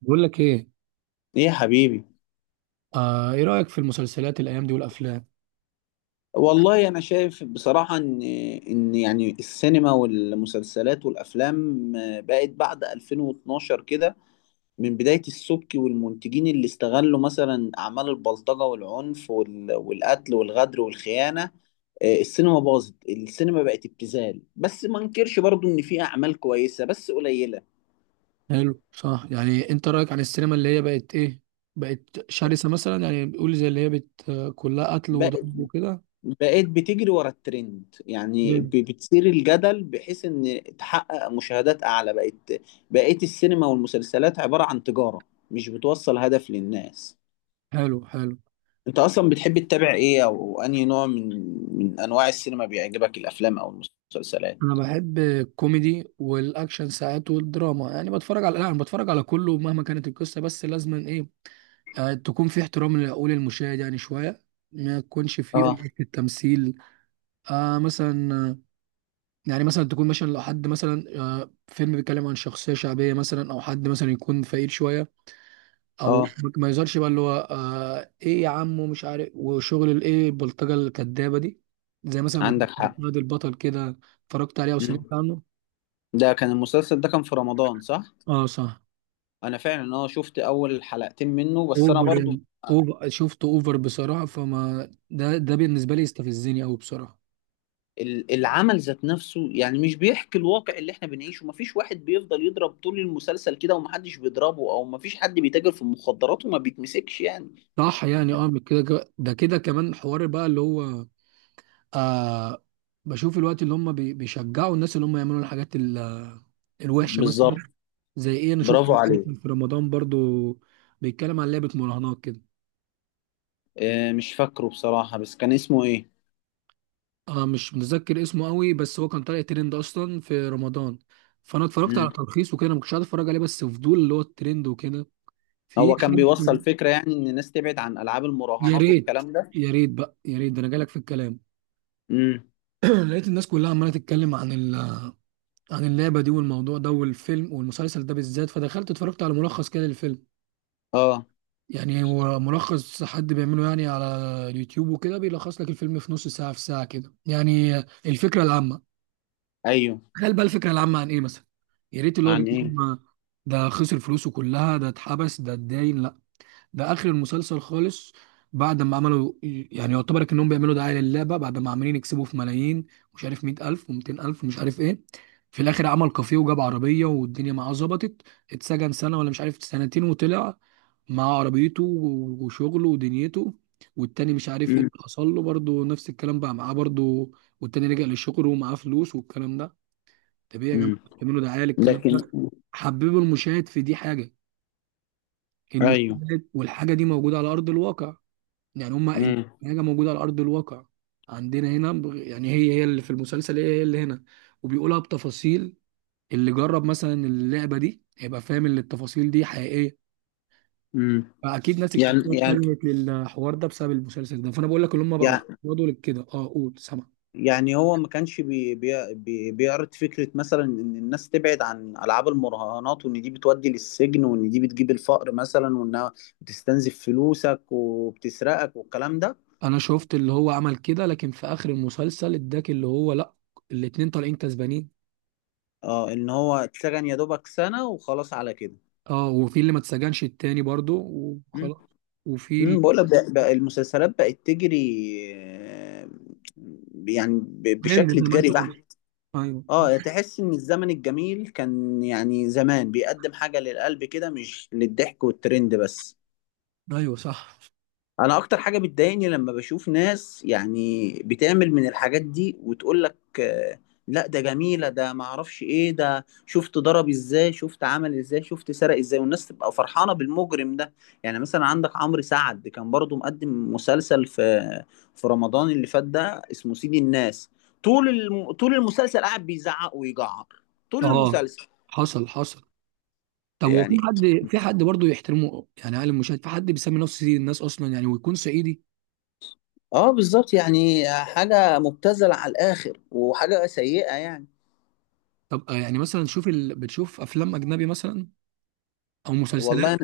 بقول لك ايه؟ ايه يا حبيبي. ايه رأيك في المسلسلات الايام دي والافلام؟ والله انا شايف بصراحة ان يعني السينما والمسلسلات والافلام بقت بعد 2012 كده، من بداية السبكي والمنتجين اللي استغلوا مثلا اعمال البلطجة والعنف والقتل والغدر والخيانة. السينما باظت، السينما بقت ابتذال، بس ما انكرش برضو ان في اعمال كويسة بس قليلة. حلو، صح. يعني انت رأيك عن السينما اللي هي بقت ايه؟ بقت شرسة مثلا، يعني بيقول زي اللي هي بت آه، كلها قتل وضرب وكده. بقيت بتجري ورا الترند، يعني جامد. بتثير الجدل بحيث ان تحقق مشاهدات اعلى. بقت بقيت السينما والمسلسلات عبارة عن تجارة، مش بتوصل هدف للناس. حلو حلو. انت اصلا بتحب تتابع ايه، او انهي نوع من من انواع السينما بيعجبك، الافلام او المسلسلات؟ انا بحب الكوميدي والاكشن ساعات والدراما، يعني بتفرج على لا انا بتفرج على كله مهما كانت القصة، بس لازما ايه، تكون في احترام لعقول المشاهد يعني شوية. ما يكونش في اه. اوفر في التمثيل. مثلا يعني مثلا تكون مثلا لو حد مثلا فيلم بيتكلم عن شخصية شعبية مثلا، أو حد مثلا يكون فقير شوية. أو اه، ما يظهرش بقى اللي هو إيه يا عم ومش عارف وشغل الإيه البلطجة الكدابة دي. زي مثلا مسلسل عندك حق. فهد البطل كده. اتفرجت عليه أو سمعت مم. عنه؟ ده كان المسلسل، ده كان في رمضان صح؟ أه، صح. انا فعلا اه شفت اول حلقتين منه، بس انا أوفر برضو يعني، أوفر، شفته أوفر بصراحة، فما ده بالنسبة لي يستفزني أوي بصراحة. العمل ذات نفسه يعني مش بيحكي الواقع اللي احنا بنعيشه. مفيش واحد بيفضل يضرب طول المسلسل كده ومحدش بيضربه، او مفيش حد بيتاجر في المخدرات وما بيتمسكش يعني. صح. يعني من كده ده كده كمان حوار بقى اللي هو آه بشوف الوقت اللي هم بيشجعوا الناس اللي هم يعملوا الحاجات الوحشه مثلا. بالظبط. زي ايه؟ انا شفت برافو عليه. فيلم في رمضان برضو بيتكلم عن لعبه مراهنات كده. اه مش فاكره بصراحة، بس كان اسمه ايه؟ مش متذكر اسمه قوي، بس هو كان طالع ترند اصلا في رمضان. فانا اتفرجت على مم. تلخيص وكده. أنا ما كنتش قاعد اتفرج عليه بس فضول اللي هو الترند وكده. في هو كان بيوصل شاب- فكرة يعني ان الناس تبعد عن العاب يا المراهنات ريت. والكلام ده؟ يا ريت بقى، يا ريت ده انا جالك في الكلام. امم. لقيت الناس كلها عماله تتكلم عن اللعبه دي والموضوع ده والفيلم والمسلسل ده بالذات. فدخلت اتفرجت على ملخص كده للفيلم. اه. يعني هو ملخص حد بيعمله يعني على اليوتيوب وكده، بيلخص لك الفيلم في نص ساعة، في ساعة كده يعني الفكرة العامة. ايوه. تخيل بقى الفكرة العامة عن ايه مثلا؟ يا ريت اللي هو عن بيقول ايه؟ لهم ده خسر فلوسه كلها، ده اتحبس، ده اتداين. لا، ده اخر المسلسل خالص. بعد ما عملوا يعني يعتبر انهم بيعملوا دعاية للعبة، بعد ما عمالين يكسبوا في ملايين، مش عارف 100,000 و200000 ومش عارف ايه. في الاخر عمل كافيه وجاب عربية والدنيا معاه ظبطت. اتسجن سنة ولا مش عارف سنتين وطلع مع عربيته وشغله ودنيته. والتاني مش عارف ايه امم. اللي حصل له برضه نفس الكلام بقى معاه برضه. والتاني رجع للشغل ومعاه فلوس والكلام ده. طب ايه يا جماعه، امم. بتعملوا دعايه للكلام لكن، ده؟ حببوا المشاهد في دي حاجه، ايوه. المشاهد والحاجه دي موجوده على ارض الواقع. يعني هما قايلين امم. حاجه موجوده على ارض الواقع عندنا هنا يعني هي هي اللي في المسلسل، هي هي اللي هنا، وبيقولها بتفاصيل. اللي جرب مثلا اللعبه دي هيبقى فاهم ان التفاصيل دي حقيقيه. امم. فاكيد ناس يعني، كتير يعني، اتجهت للحوار ده بسبب المسلسل ده. فانا بقول لك اللي هم بقوا يعني، يقعدوا لكده. اه، قول، سامع. يعني هو ما كانش بي بي بي بيعرض فكرة مثلا إن الناس تبعد عن ألعاب المراهنات، وإن دي بتودي للسجن، وإن دي بتجيب الفقر مثلا، وإنها بتستنزف فلوسك وبتسرقك والكلام ده؟ انا شفت اللي هو عمل كده، لكن في اخر المسلسل اداك اللي هو لا، الاتنين طالعين كسبانين. اه إن هو اتسجن يا دوبك سنة وخلاص على كده. اه، وفي اللي ما اتسجنش التاني برضو وخلاص. وفي امم. بقول لك، ال- بقى بقى المسلسلات بقت تجري، آه، يعني هند بشكل زي ما انت تجاري قلت. بحت. ايوه. اه تحس ان الزمن الجميل كان يعني زمان بيقدم حاجة للقلب كده، مش للضحك والترند بس. ايوه، صح. انا اكتر حاجه بتضايقني لما بشوف ناس يعني بتعمل من الحاجات دي وتقول لك لا ده جميله، ده ما اعرفش ايه، ده شفت ضرب ازاي، شفت عمل ازاي، شفت سرق ازاي، والناس تبقى فرحانه بالمجرم ده. يعني مثلا عندك عمرو سعد كان برضو مقدم مسلسل في في رمضان اللي فات ده، اسمه سيد الناس. طول المسلسل قاعد بيزعق ويجعر طول اه، المسلسل. حصل، حصل. طب هو في يعني حد في حد برضه يحترمه يعني؟ عالم المشاهد في حد بيسمي نفسه سيد الناس اصلا يعني، ويكون صعيدي؟ اه بالظبط، يعني حاجه مبتذله على الاخر، وحاجه سيئه يعني. طب يعني مثلا بتشوف افلام اجنبي مثلا، او مسلسلات؟ والله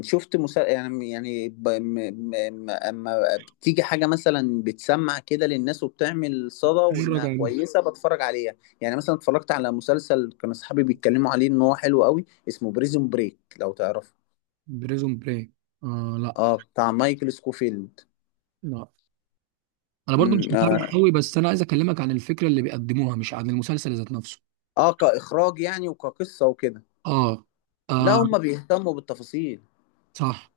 شفت مسا... يعني يعني ب... م... م... م- اما بتيجي حاجه مثلا بتسمع كده للناس وبتعمل صدى مرة وانها كان كويسه، بتفرج عليها. يعني مثلا اتفرجت على مسلسل كان اصحابي بيتكلموا عليه ان هو حلو قوي، اسمه بريزون بريك، لو تعرفه. بريزون بري. لا. اه بتاع مايكل سكوفيلد. لا، انا برضو مش متابع اه, قوي، بس انا عايز اكلمك عن الفكرة اللي بيقدموها مش عن المسلسل ذات نفسه. آه كاخراج يعني وكقصه وكده. اه، لا اه، هم بيهتموا بالتفاصيل. صح.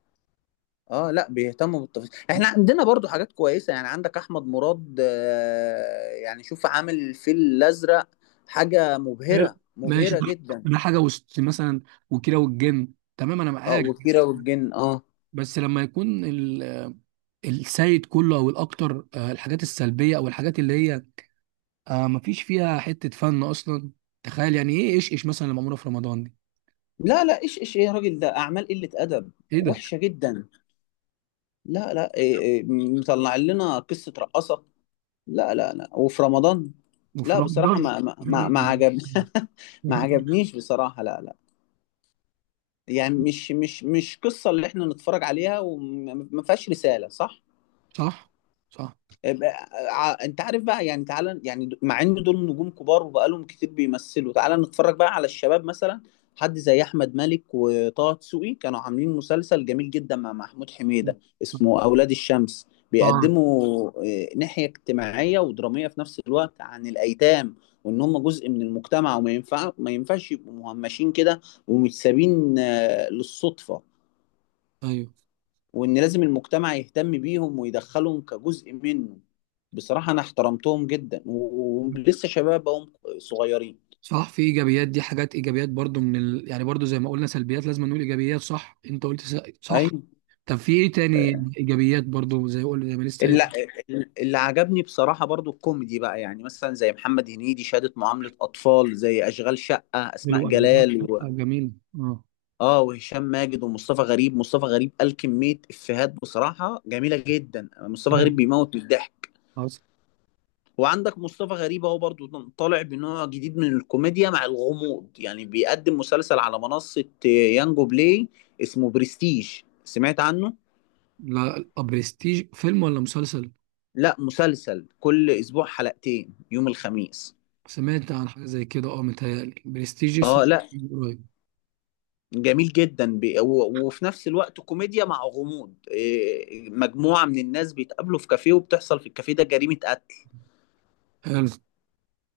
اه لا بيهتموا بالتفاصيل. احنا عندنا برضو حاجات كويسه، يعني عندك احمد مراد، يعني شوف عامل الفيل الازرق، حاجه حلو. مبهره ماشي. مبهره جدا. ده حاجة وسط مثلا. وكيرة والجن، تمام، انا اه معاك. وكيرة بس والجن. اه بس لما يكون السيد كله او الاكتر الحاجات السلبية، او الحاجات اللي هي مفيش فيها حتة فن اصلا. تخيل يعني، ايه ايش ايش مثلا اللي معمولة في رمضان دي. لا لا، ايش ايش ايه يا راجل، ده اعمال قله ادب ايه ده! وحشه جدا. لا لا، إيه إيه مطلع لنا قصه رقاصه؟ لا لا لا، وفي رمضان. وفي لا بصراحه رمضان! ما ما ما ما إيه عجب. ما يعني؟ عجبنيش بصراحه، لا لا. يعني مش مش مش قصه اللي احنا نتفرج عليها، وما ما فيهاش رساله، صح؟ صح، صح. انت عارف بقى، يعني تعالى يعني مع ان دول نجوم كبار وبقالهم كتير بيمثلوا، تعالى نتفرج بقى على الشباب مثلا. حد زي احمد مالك وطه دسوقي، كانوا عاملين مسلسل جميل جدا مع محمود حميدة، اسمه اولاد الشمس. اه، بيقدموا ناحية اجتماعية ودرامية في نفس الوقت عن الايتام، وان هم جزء من المجتمع، وما ينفع ما ينفعش يبقوا مهمشين كده ومتسابين للصدفة، ايوه، وان لازم المجتمع يهتم بيهم ويدخلهم كجزء منه. بصراحة انا احترمتهم جدا، ولسه شباب هم صغيرين. صح. في ايجابيات، دي حاجات ايجابيات برضو يعني برضو زي ما قلنا سلبيات لازم نقول ايجابيات. صح انت قلت صح. ايوه. طب في ايه تاني ايجابيات برضو، زي قول زي ما لسه قايل. اللي, اللي عجبني بصراحة برضو الكوميدي بقى، يعني مثلا زي محمد هنيدي شهادة معاملة أطفال، زي أشغال شقة أسماء حلو أوي. جلال و... جميل. اه. وهشام ماجد ومصطفى غريب. مصطفى غريب قال كمية إفيهات بصراحة جميلة جدا، مصطفى أيوة. غريب بيموت من الضحك. خلاص. وعندك مصطفى غريب اهو برضو طالع بنوع جديد من الكوميديا مع الغموض، يعني بيقدم مسلسل على منصة يانجو بلاي، اسمه برستيج. سمعت عنه؟ لا، برستيج فيلم ولا مسلسل؟ لا مسلسل، كل اسبوع حلقتين يوم الخميس. سمعت عن حاجه زي كده. اه، متهيألي برستيج اه لا قريب. جميل جدا وفي نفس الوقت كوميديا مع غموض، مجموعة من الناس بيتقابلوا في كافيه، وبتحصل في الكافيه ده جريمة قتل، حلو.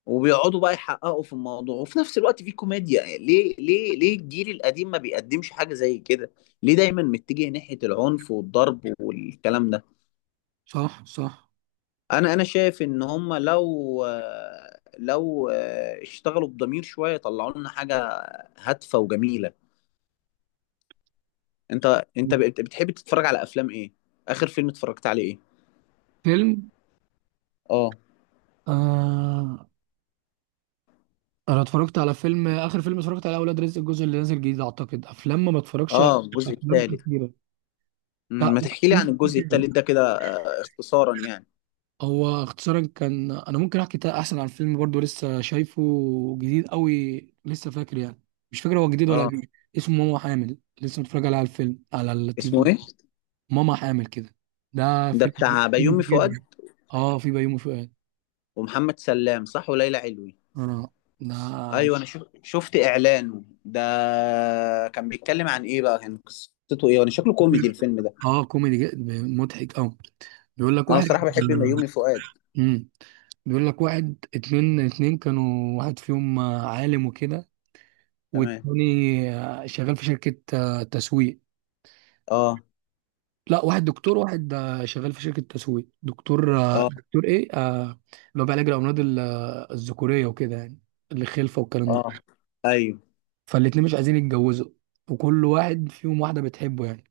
وبيقعدوا بقى يحققوا في الموضوع، وفي نفس الوقت في كوميديا. ليه ليه ليه الجيل القديم ما بيقدمش حاجة زي كده؟ ليه دايما متجه ناحية العنف والضرب والكلام ده؟ صح، صح. انا شايف ان هم لو لو اشتغلوا بضمير شوية طلعوا لنا حاجة هادفة وجميلة. انت بتحب تتفرج على افلام ايه؟ اخر فيلم اتفرجت عليه ايه؟ فيلم؟ اه. آه انا اتفرجت على فيلم، اخر فيلم اتفرجت على اولاد رزق الجزء اللي نازل جديد اعتقد. افلام ما بتفرجش على اه الجزء افلام الثالث. كتيره. لا ما لا، تحكي لي في- عن في الجزء فيلم. الثالث ده كده، اختصارا يعني. هو اختصارا كان، انا ممكن احكي احسن عن فيلم برضو لسه شايفه، جديد قوي لسه فاكر يعني. مش فاكر هو جديد ولا اه قديم. اسمه ماما حامل لسه متفرج عليه على الفيلم على اسمه التلفزيون. ايه؟ ماما حامل كده. ده ده فيلم بتاع بيومي كوميدي فؤاد جدا. اه، في بيومي فؤاد. ومحمد سلام صح، وليلى علوي. اه. ده ايوه انا شفت اعلانه ده، كان بيتكلم عن ايه بقى، كان قصته ايه؟ وانا شكله كوميدي الفيلم ده. اه كوميدي جدا، مضحك قوي. بيقول لك انا واحد. بصراحه بحب ميومي فؤاد. امم بيقول لك واحد اتنين، اتنين كانوا، واحد فيهم عالم وكده. تمام. والتاني شغال في شركة تسويق. اه. لا، واحد دكتور، واحد شغال في شركة تسويق. دكتور، اه. دكتور ايه، اللي هو بيعالج الأمراض الذكورية وكده يعني، الخلفة والكلام ده. اه. ايوه. فالاتنين مش عايزين يتجوزوا، وكل واحد فيهم واحدة بتحبه يعني.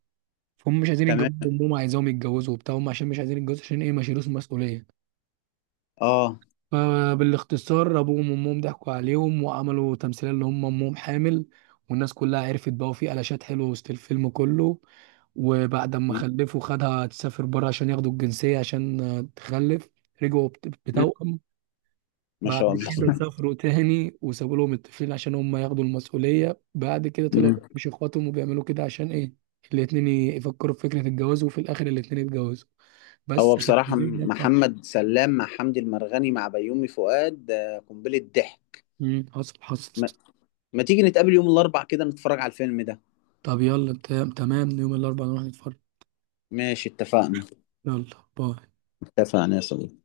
فهم مش عايزين تمام. يتجوزوا، وأمهم عايزاهم يتجوزوا وبتاع هم، عشان مش عايزين يتجوزوا عشان ايه، ما يشيلوش المسؤولية. اه. فبالاختصار ابوهم وامهم ضحكوا عليهم وعملوا تمثيليه اللي هم امهم حامل. والناس كلها عرفت بقى، وفي قلاشات حلوه وسط الفيلم كله. وبعد ما م- خلفوا خدها تسافر بره عشان ياخدوا الجنسيه، عشان تخلف. رجعوا م- بتوأم. ما بعد شاء الله. كده سافروا تاني وسابوا لهم الطفلين عشان هم ياخدوا المسؤوليه. بعد كده طلعوا م. مش اخواتهم، وبيعملوا كده عشان ايه، الاتنين يفكروا في فكره الجواز. وفي الاخر الاتنين اتجوزوا هو بس. بصراحه الفيلم ده كان. محمد سلام مع حمدي المرغني مع بيومي فؤاد ده قنبله ضحك. مم، حصل، حصل. ما... ما تيجي نتقابل يوم الاربع كده نتفرج على الفيلم ده؟ طب يلا، تمام يوم الأربعاء نروح نتفرج. ماشي اتفقنا. يلا، باي. اتفقنا يا صديقي.